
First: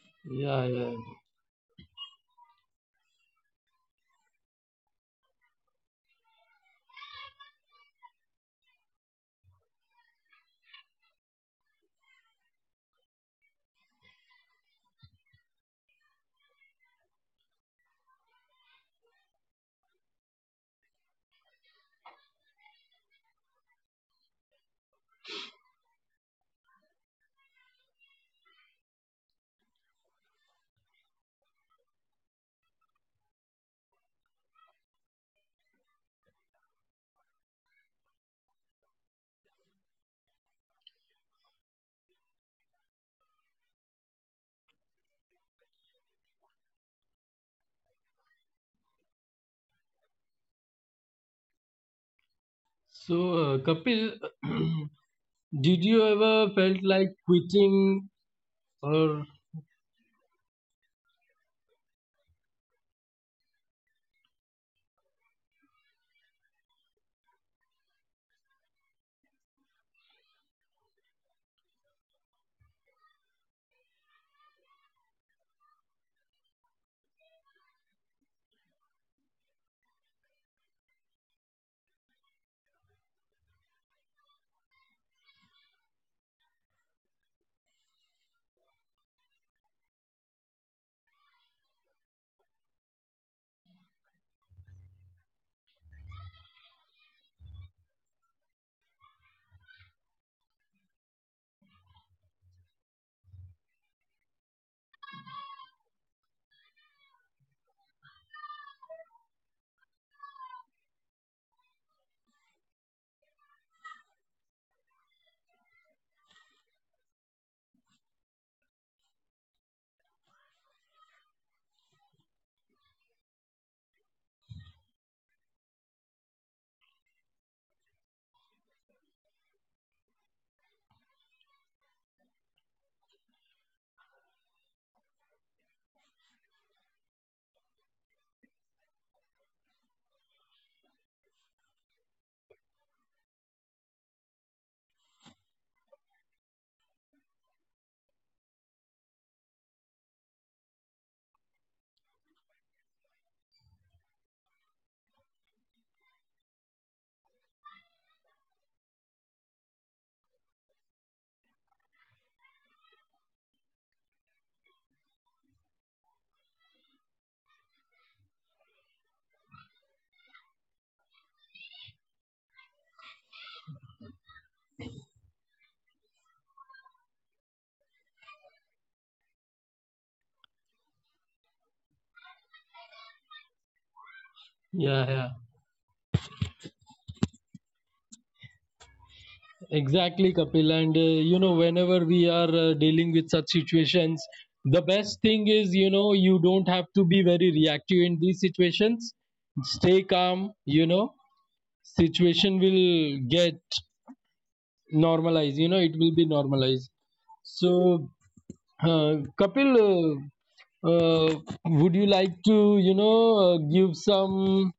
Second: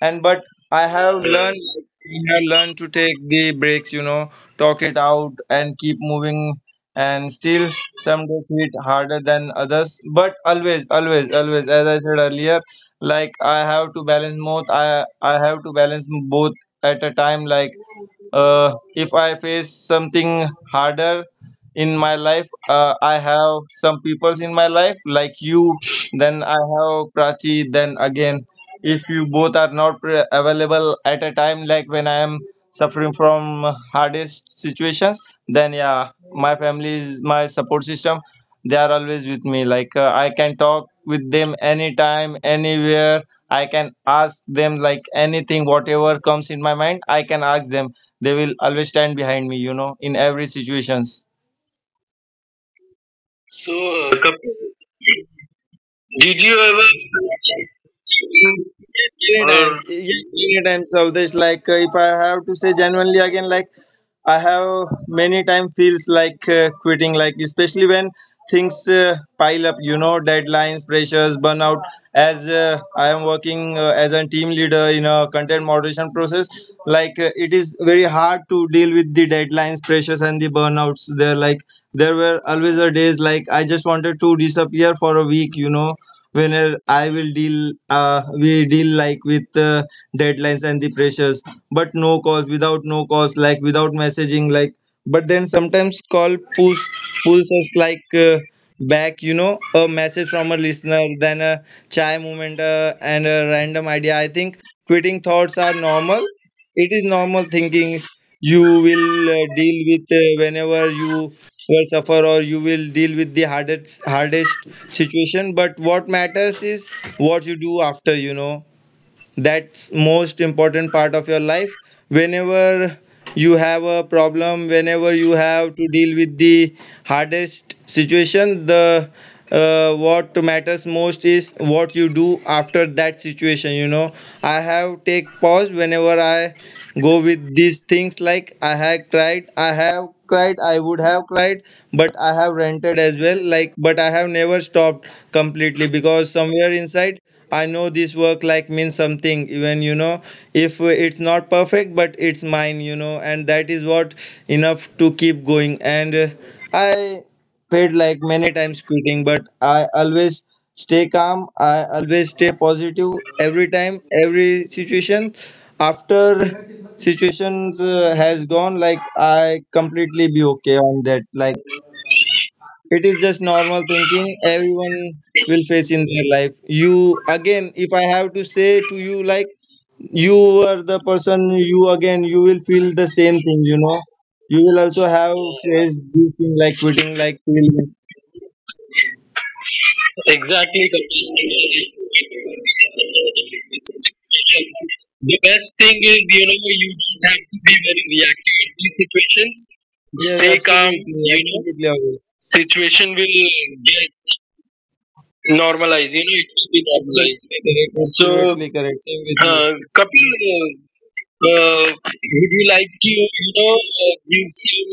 [SPEAKER 2] And but
[SPEAKER 1] Yeah,
[SPEAKER 2] I
[SPEAKER 1] yeah.
[SPEAKER 2] have learned, like, I have learned to take the breaks, you know, talk it out and keep moving. And still some days hit harder than others, but always, always, always, as I said earlier, like, I have to balance both. I i have to balance both at a time, like, uh, if I face something harder in my life, uh, I have some peoples in my life, like you, then I have Prachi. Then again, if you both are not pre- available at a time, like when I am suffering from hardest situations, then yeah, my family is my support system. They are always with me, like, uh, I can talk with them anytime, anywhere. I can ask them, like, anything, whatever comes in my mind I can ask them. They will always stand behind me, you know, in every situations.
[SPEAKER 1] So uh,
[SPEAKER 2] So,
[SPEAKER 1] Kapil,
[SPEAKER 2] Kapil,
[SPEAKER 1] did you ever
[SPEAKER 2] did you
[SPEAKER 1] felt
[SPEAKER 2] ever?
[SPEAKER 1] like quitting
[SPEAKER 2] Yes,
[SPEAKER 1] or
[SPEAKER 2] many or times. Yes, many times, of this. Like, uh, if I have to say genuinely, again, like, I have many time feels like uh, quitting, like, especially when things uh, pile up, you know, deadlines, pressures, burnout. As uh, I am working uh, as a team leader in a content moderation process, like, uh, it is very hard to deal with the deadlines, pressures, and the burnouts. There, like, there were always a days like I just wanted to disappear for a week, you know, whenever I will deal, uh, we deal, like, with uh, deadlines and the pressures, but no calls, without no calls, like, without messaging, like, but then sometimes call push, pulls us, like, uh, back, you know, a message from a listener, then a chai moment uh, and a random idea. I think quitting thoughts are normal. It is normal thinking. You will uh, deal with, uh, whenever you will suffer, or you will deal with the hardest hardest situation. But what matters is what you do after, you know. That's most important part of your life. Whenever you have a problem, whenever you have to deal with the hardest situation, the uh, what matters most is what you do after that situation, you know. I have take pause whenever I go with these things, like, I had cried, I have cried, I would have cried, but I have rented as well. Like, but I have never stopped completely, because somewhere inside I know this work, like, means something. Even, you know, if it's not perfect, but it's mine. You know, and that is what enough to keep going. And uh, I paid like many times quitting, but I always stay calm. I always stay positive every time, every situation. After situations uh, has gone, like, I completely be okay on that. Like, it is just normal thinking everyone will face in their life. You, again, if I have to say to you, like, you are the person, you again, you will feel the same thing. You know, you will also
[SPEAKER 1] yeah,
[SPEAKER 2] have
[SPEAKER 1] yeah?
[SPEAKER 2] faced this thing, like quitting, like feeling.
[SPEAKER 1] Exactly, Kapil.
[SPEAKER 2] Exactly.
[SPEAKER 1] And uh, you know, whenever we are uh, dealing with such situations, the best
[SPEAKER 2] The
[SPEAKER 1] thing
[SPEAKER 2] best
[SPEAKER 1] is,
[SPEAKER 2] thing
[SPEAKER 1] you
[SPEAKER 2] is,
[SPEAKER 1] know,
[SPEAKER 2] you know,
[SPEAKER 1] you don't
[SPEAKER 2] you
[SPEAKER 1] have to
[SPEAKER 2] don't have
[SPEAKER 1] be
[SPEAKER 2] to
[SPEAKER 1] very
[SPEAKER 2] be very
[SPEAKER 1] reactive in these
[SPEAKER 2] reactive in these
[SPEAKER 1] situations.
[SPEAKER 2] situations. Yeah,
[SPEAKER 1] Stay
[SPEAKER 2] yeah. Stay
[SPEAKER 1] calm,
[SPEAKER 2] calm,
[SPEAKER 1] you
[SPEAKER 2] absolutely,
[SPEAKER 1] know,
[SPEAKER 2] you know. Absolutely, Akash.
[SPEAKER 1] situation
[SPEAKER 2] Situation will
[SPEAKER 1] will get
[SPEAKER 2] get
[SPEAKER 1] normalized, you know, it
[SPEAKER 2] normalized, you
[SPEAKER 1] will
[SPEAKER 2] know,
[SPEAKER 1] be
[SPEAKER 2] it will be
[SPEAKER 1] normalized.
[SPEAKER 2] normalized.
[SPEAKER 1] So,
[SPEAKER 2] Absolutely correct. So, absolutely correct. Same
[SPEAKER 1] uh,
[SPEAKER 2] with me. uh,
[SPEAKER 1] Kapil,
[SPEAKER 2] Kapil,
[SPEAKER 1] uh,
[SPEAKER 2] uh,
[SPEAKER 1] uh,
[SPEAKER 2] uh,
[SPEAKER 1] would you like
[SPEAKER 2] would you
[SPEAKER 1] to,
[SPEAKER 2] like
[SPEAKER 1] you
[SPEAKER 2] to,
[SPEAKER 1] know,
[SPEAKER 2] you
[SPEAKER 1] uh,
[SPEAKER 2] know,
[SPEAKER 1] give
[SPEAKER 2] uh, give
[SPEAKER 1] some
[SPEAKER 2] some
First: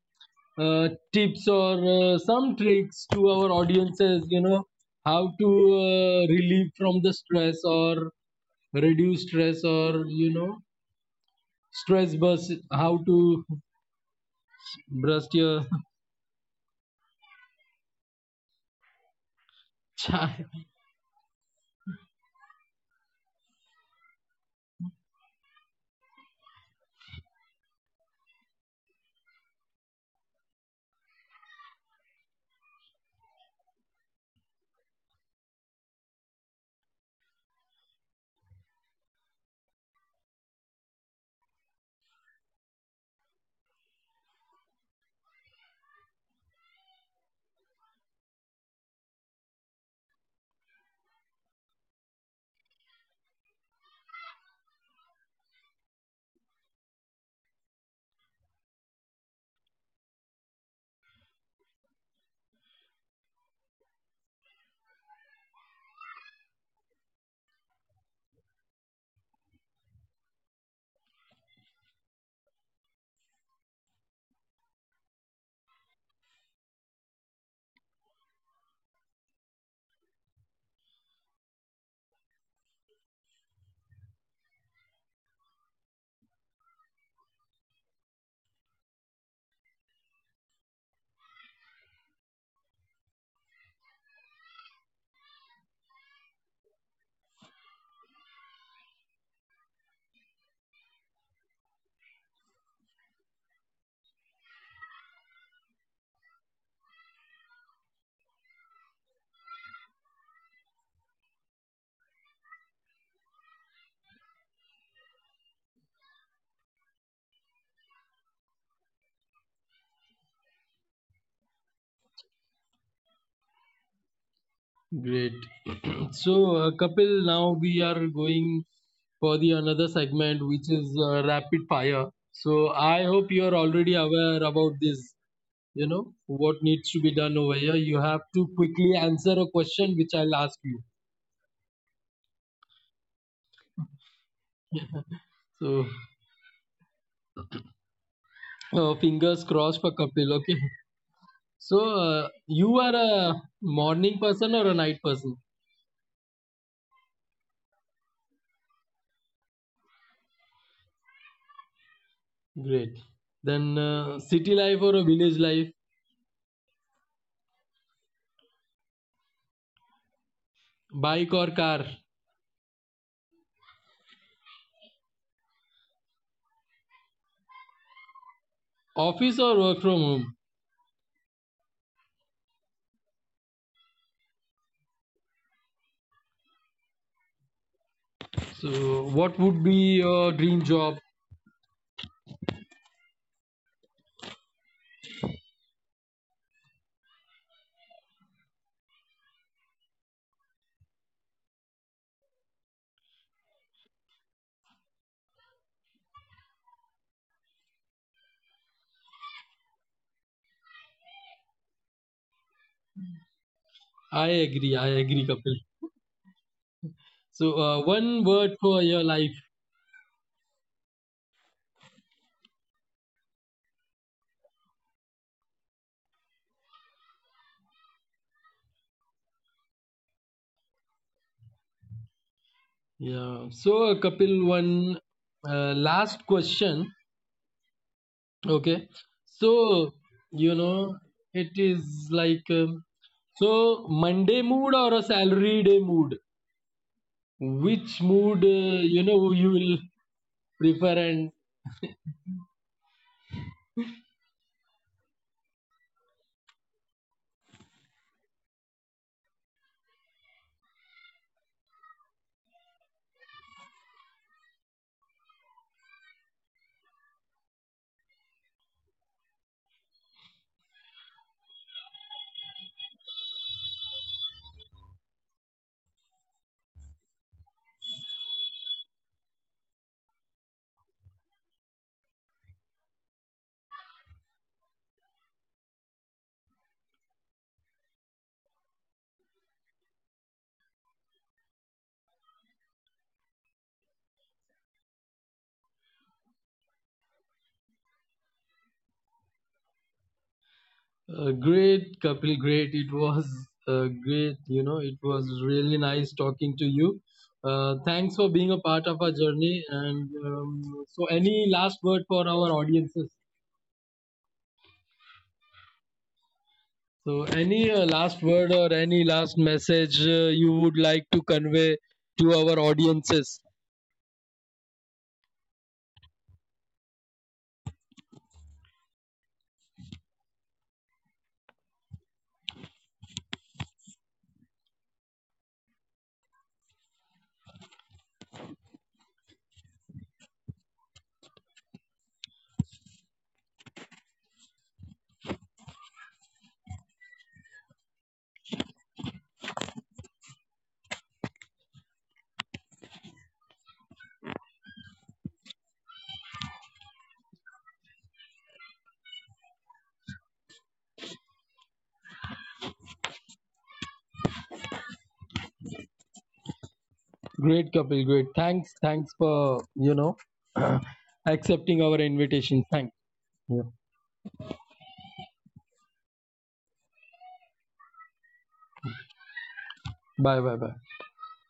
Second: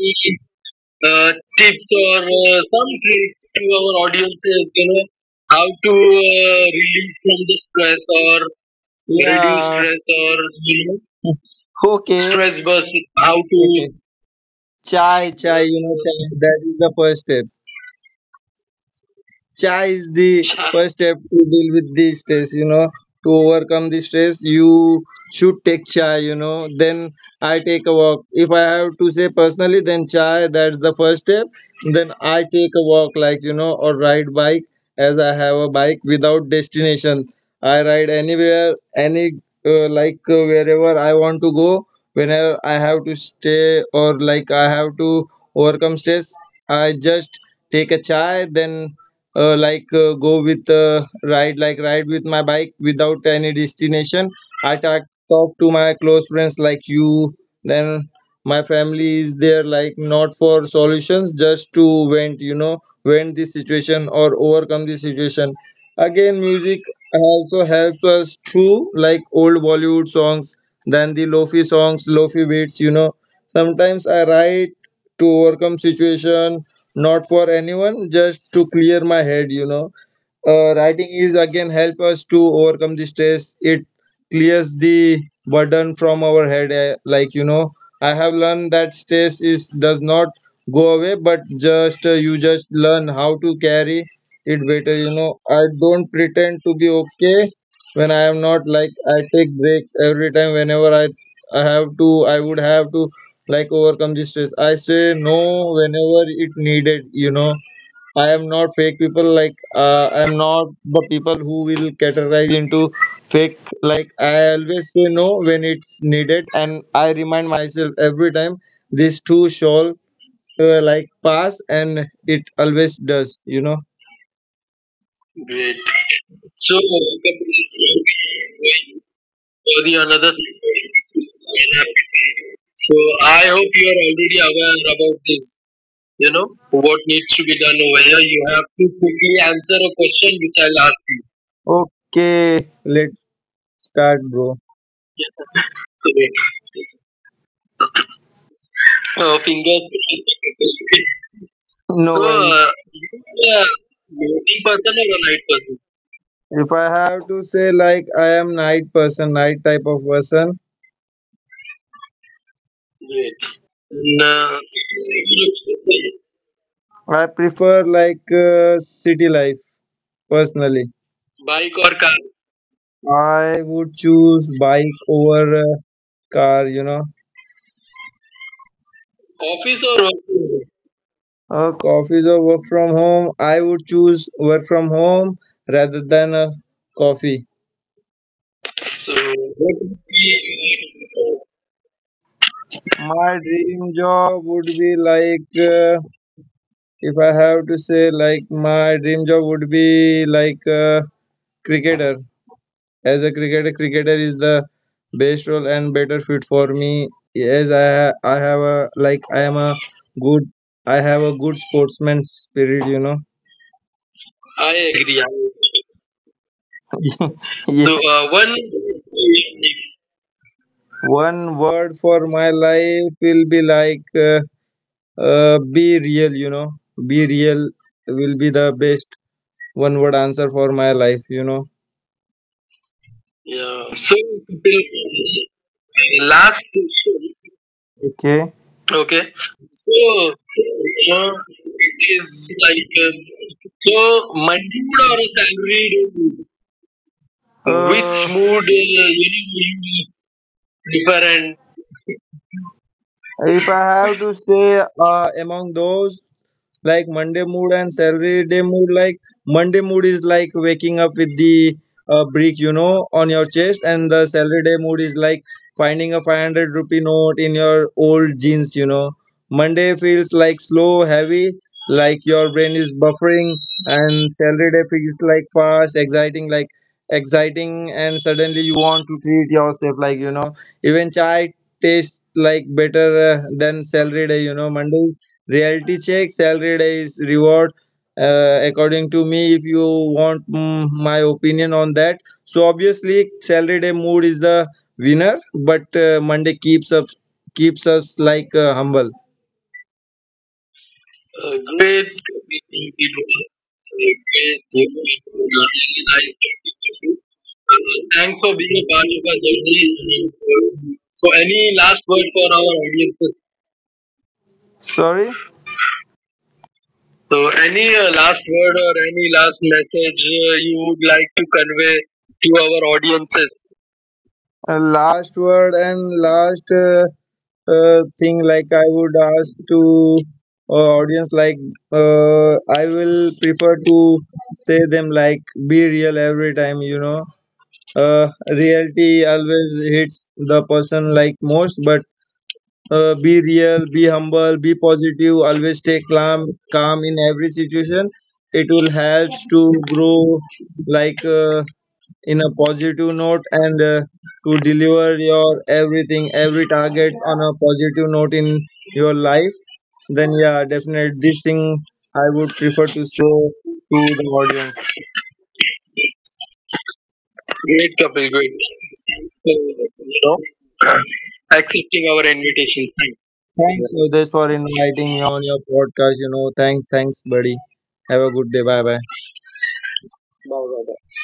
[SPEAKER 1] uh,
[SPEAKER 2] uh,
[SPEAKER 1] tips or
[SPEAKER 2] tips
[SPEAKER 1] uh,
[SPEAKER 2] or
[SPEAKER 1] some
[SPEAKER 2] uh, some
[SPEAKER 1] tricks to our
[SPEAKER 2] tricks to our
[SPEAKER 1] audiences, you know
[SPEAKER 2] audiences, you know,
[SPEAKER 1] how to
[SPEAKER 2] how to
[SPEAKER 1] uh, relieve
[SPEAKER 2] uh,
[SPEAKER 1] from the
[SPEAKER 2] relieve from
[SPEAKER 1] stress
[SPEAKER 2] the
[SPEAKER 1] or
[SPEAKER 2] stress or
[SPEAKER 1] reduce
[SPEAKER 2] reduce,
[SPEAKER 1] stress
[SPEAKER 2] yeah,
[SPEAKER 1] or
[SPEAKER 2] stress,
[SPEAKER 1] you
[SPEAKER 2] or,
[SPEAKER 1] know
[SPEAKER 2] you know,
[SPEAKER 1] stress
[SPEAKER 2] okay,
[SPEAKER 1] bus,
[SPEAKER 2] stress
[SPEAKER 1] how
[SPEAKER 2] bus,
[SPEAKER 1] to
[SPEAKER 2] how to, okay,
[SPEAKER 1] brush
[SPEAKER 2] chai,
[SPEAKER 1] your
[SPEAKER 2] chai, you know, chai. That is the first step. Cha is
[SPEAKER 1] child
[SPEAKER 2] the first step to deal with the stress, you know. To overcome the stress, you should take chai, you know. Then I take a walk. If I have to say personally, then chai, that's the first step. Then I take a walk, like, you know, or ride bike, as I have a bike, without destination. I ride anywhere, any, uh, like, uh, wherever I want to go. Whenever I have to stay, or like I have to overcome stress, I just take a chai, then uh, like uh, go with uh, ride, like ride with my bike without any destination. I talk, talk to my close friends, like you, then my family is there, like, not for solutions, just to vent, you know, vent this situation or overcome this situation. Again, music also helps us through, like old Bollywood songs, then the lofi songs, lofi beats, you know. Sometimes I write to overcome situation, not for anyone, just to clear my head, you know. Uh, writing is again help us to overcome the stress. It clears the burden from our head. eh, Like, you know, I have learned that stress is does not go away, but just uh, you just learn how to carry it better. You know, I don't pretend to be okay when I am not. Like, I take breaks every time whenever I I have to. I would have to, like, overcome the stress. I say no whenever it needed. You know, I am not fake people. Like, uh, I am not the people who will categorize into fake. Like, I always say no when it's needed, and I remind myself every time this too shall uh, like pass, and it always does. You know.
[SPEAKER 1] great.
[SPEAKER 2] Great.
[SPEAKER 1] so uh,
[SPEAKER 2] So,
[SPEAKER 1] Kapil, now we are going for the another
[SPEAKER 2] for the
[SPEAKER 1] segment,
[SPEAKER 2] another
[SPEAKER 1] which
[SPEAKER 2] segment,
[SPEAKER 1] is uh, rapid fire. So I
[SPEAKER 2] so,
[SPEAKER 1] hope you
[SPEAKER 2] I
[SPEAKER 1] are
[SPEAKER 2] hope
[SPEAKER 1] already
[SPEAKER 2] you are
[SPEAKER 1] aware
[SPEAKER 2] already
[SPEAKER 1] about
[SPEAKER 2] aware
[SPEAKER 1] this.
[SPEAKER 2] about this.
[SPEAKER 1] You know
[SPEAKER 2] You
[SPEAKER 1] what
[SPEAKER 2] know,
[SPEAKER 1] needs to be
[SPEAKER 2] what
[SPEAKER 1] done
[SPEAKER 2] needs
[SPEAKER 1] over
[SPEAKER 2] to be
[SPEAKER 1] here.
[SPEAKER 2] done
[SPEAKER 1] You
[SPEAKER 2] over
[SPEAKER 1] have
[SPEAKER 2] here?
[SPEAKER 1] to
[SPEAKER 2] You have
[SPEAKER 1] quickly
[SPEAKER 2] to
[SPEAKER 1] answer a
[SPEAKER 2] quickly answer
[SPEAKER 1] question
[SPEAKER 2] a
[SPEAKER 1] which I'll
[SPEAKER 2] question
[SPEAKER 1] ask
[SPEAKER 2] which
[SPEAKER 1] you.
[SPEAKER 2] I'll ask you. Okay, let's start, bro.
[SPEAKER 1] So,
[SPEAKER 2] So,
[SPEAKER 1] uh, fingers
[SPEAKER 2] uh,
[SPEAKER 1] crossed for
[SPEAKER 2] fingers.
[SPEAKER 1] Kapil. Okay. So,
[SPEAKER 2] No, so
[SPEAKER 1] uh,
[SPEAKER 2] worries.
[SPEAKER 1] you
[SPEAKER 2] Uh,
[SPEAKER 1] are a
[SPEAKER 2] you are a
[SPEAKER 1] morning person or
[SPEAKER 2] morning
[SPEAKER 1] a
[SPEAKER 2] person
[SPEAKER 1] night
[SPEAKER 2] or a
[SPEAKER 1] person?
[SPEAKER 2] night person? If I have to say, like, I am night person, night type of person.
[SPEAKER 1] Great.
[SPEAKER 2] Great.
[SPEAKER 1] Then, uh, city
[SPEAKER 2] No.
[SPEAKER 1] life or a village life?
[SPEAKER 2] I prefer, like, uh, city life personally.
[SPEAKER 1] Bike or car?
[SPEAKER 2] Bike or car? I would choose bike over uh, car, you know.
[SPEAKER 1] Office or work
[SPEAKER 2] Office
[SPEAKER 1] from
[SPEAKER 2] or work?
[SPEAKER 1] home?
[SPEAKER 2] From home? Uh, coffees or work from home, I would choose work from home rather than uh, coffee.
[SPEAKER 1] So,
[SPEAKER 2] So
[SPEAKER 1] what would
[SPEAKER 2] what
[SPEAKER 1] be
[SPEAKER 2] would
[SPEAKER 1] your dream job?
[SPEAKER 2] be my dream job would be like, uh, if I have to say, like, my dream job would be like a cricketer. As a cricketer, cricketer is the best role and better fit for me. Yes, I ha- I have, a like I am a good, I have a good sportsman spirit. You know.
[SPEAKER 1] I agree. I
[SPEAKER 2] I
[SPEAKER 1] agree,
[SPEAKER 2] agree. Yeah.
[SPEAKER 1] Kapil. So, uh,
[SPEAKER 2] So,
[SPEAKER 1] one
[SPEAKER 2] uh,
[SPEAKER 1] word
[SPEAKER 2] one.
[SPEAKER 1] for your life.
[SPEAKER 2] One word for my life will be like, uh, uh, be real. You know, be real will be the best one word answer for my life. You know.
[SPEAKER 1] Yeah. So, uh,
[SPEAKER 2] Yeah. So,
[SPEAKER 1] Kapil, one
[SPEAKER 2] people,
[SPEAKER 1] uh, last
[SPEAKER 2] last
[SPEAKER 1] question.
[SPEAKER 2] question. Okay.
[SPEAKER 1] Okay,
[SPEAKER 2] Okay,
[SPEAKER 1] so
[SPEAKER 2] so
[SPEAKER 1] you know
[SPEAKER 2] uh,
[SPEAKER 1] it
[SPEAKER 2] it
[SPEAKER 1] is like
[SPEAKER 2] is
[SPEAKER 1] um,
[SPEAKER 2] like uh,
[SPEAKER 1] so
[SPEAKER 2] so
[SPEAKER 1] Monday mood
[SPEAKER 2] money
[SPEAKER 1] or a
[SPEAKER 2] mood or
[SPEAKER 1] salary day mood.
[SPEAKER 2] salary, which,
[SPEAKER 1] Which mood uh,
[SPEAKER 2] Uh, mood, uh,
[SPEAKER 1] you
[SPEAKER 2] you
[SPEAKER 1] know you will
[SPEAKER 2] know, you
[SPEAKER 1] prefer? And
[SPEAKER 2] prefer, and if I have to say uh, among those, like Monday mood and salary day mood, like, Monday mood is like waking up with the uh, brick, you know, on your chest, and the salary day mood is like finding a five hundred rupee note in your old jeans, you know. Monday feels like slow, heavy, like your brain is buffering, and salary day feels like fast, exciting, like exciting, and suddenly you want to treat yourself, like, you know, even chai tastes like better uh, than salary day, you know. Monday, reality check; salary days, reward. Uh, according to me, if you want, mm, my opinion on that, so obviously salary day mood is the winner, but uh, Monday keeps up, keeps us, like, uh, humble.
[SPEAKER 1] uh, great,
[SPEAKER 2] Uh,
[SPEAKER 1] Kapil,
[SPEAKER 2] great
[SPEAKER 1] great. It was
[SPEAKER 2] meeting people.
[SPEAKER 1] uh, great.
[SPEAKER 2] Uh,
[SPEAKER 1] You know,
[SPEAKER 2] great
[SPEAKER 1] it was
[SPEAKER 2] meeting people.
[SPEAKER 1] really nice
[SPEAKER 2] Really
[SPEAKER 1] talking to
[SPEAKER 2] nice
[SPEAKER 1] you.
[SPEAKER 2] talking to you.
[SPEAKER 1] Uh, thanks
[SPEAKER 2] Uh,
[SPEAKER 1] for being a
[SPEAKER 2] Thanks
[SPEAKER 1] part
[SPEAKER 2] for
[SPEAKER 1] of
[SPEAKER 2] being
[SPEAKER 1] our
[SPEAKER 2] a part of
[SPEAKER 1] journey.
[SPEAKER 2] our
[SPEAKER 1] And um, so,
[SPEAKER 2] journey.
[SPEAKER 1] any
[SPEAKER 2] So,
[SPEAKER 1] last word
[SPEAKER 2] any
[SPEAKER 1] for
[SPEAKER 2] last
[SPEAKER 1] our
[SPEAKER 2] word for our
[SPEAKER 1] audiences?
[SPEAKER 2] audience? Sorry.
[SPEAKER 1] So, any
[SPEAKER 2] So,
[SPEAKER 1] uh, last
[SPEAKER 2] any uh,
[SPEAKER 1] word or
[SPEAKER 2] last
[SPEAKER 1] any
[SPEAKER 2] word or
[SPEAKER 1] last
[SPEAKER 2] any last
[SPEAKER 1] message uh, you
[SPEAKER 2] message
[SPEAKER 1] would
[SPEAKER 2] uh,
[SPEAKER 1] like
[SPEAKER 2] you
[SPEAKER 1] to
[SPEAKER 2] would like to
[SPEAKER 1] convey
[SPEAKER 2] convey
[SPEAKER 1] to our
[SPEAKER 2] to our
[SPEAKER 1] audiences?
[SPEAKER 2] audiences? Uh, last word and last uh, uh, thing, like, I would ask to uh, audience, like, uh, I will prefer to say them like be real every time, you know. uh, Reality always hits the person like most, but uh, be real, be humble, be positive, always stay calm, calm in every situation. It will help to grow, like, uh, in a positive note, and uh, to deliver your everything, every targets, on a positive note in your life. Then yeah, definitely this thing I would prefer to show to the audience.
[SPEAKER 1] Great, Kapil.
[SPEAKER 2] Great,
[SPEAKER 1] Great.
[SPEAKER 2] Kapil.
[SPEAKER 1] Thanks.
[SPEAKER 2] Great.
[SPEAKER 1] Thanks for
[SPEAKER 2] So,
[SPEAKER 1] you know
[SPEAKER 2] you know,
[SPEAKER 1] accepting our
[SPEAKER 2] accepting our
[SPEAKER 1] invitation. Thanks.
[SPEAKER 2] invitation. Thanks.
[SPEAKER 1] Yeah.
[SPEAKER 2] Thanks, Udesh, for inviting me on your podcast. You know, thanks, thanks, buddy. Have a good day. Bye bye.
[SPEAKER 1] Bye. Bye. Bye.
[SPEAKER 2] Bye bye.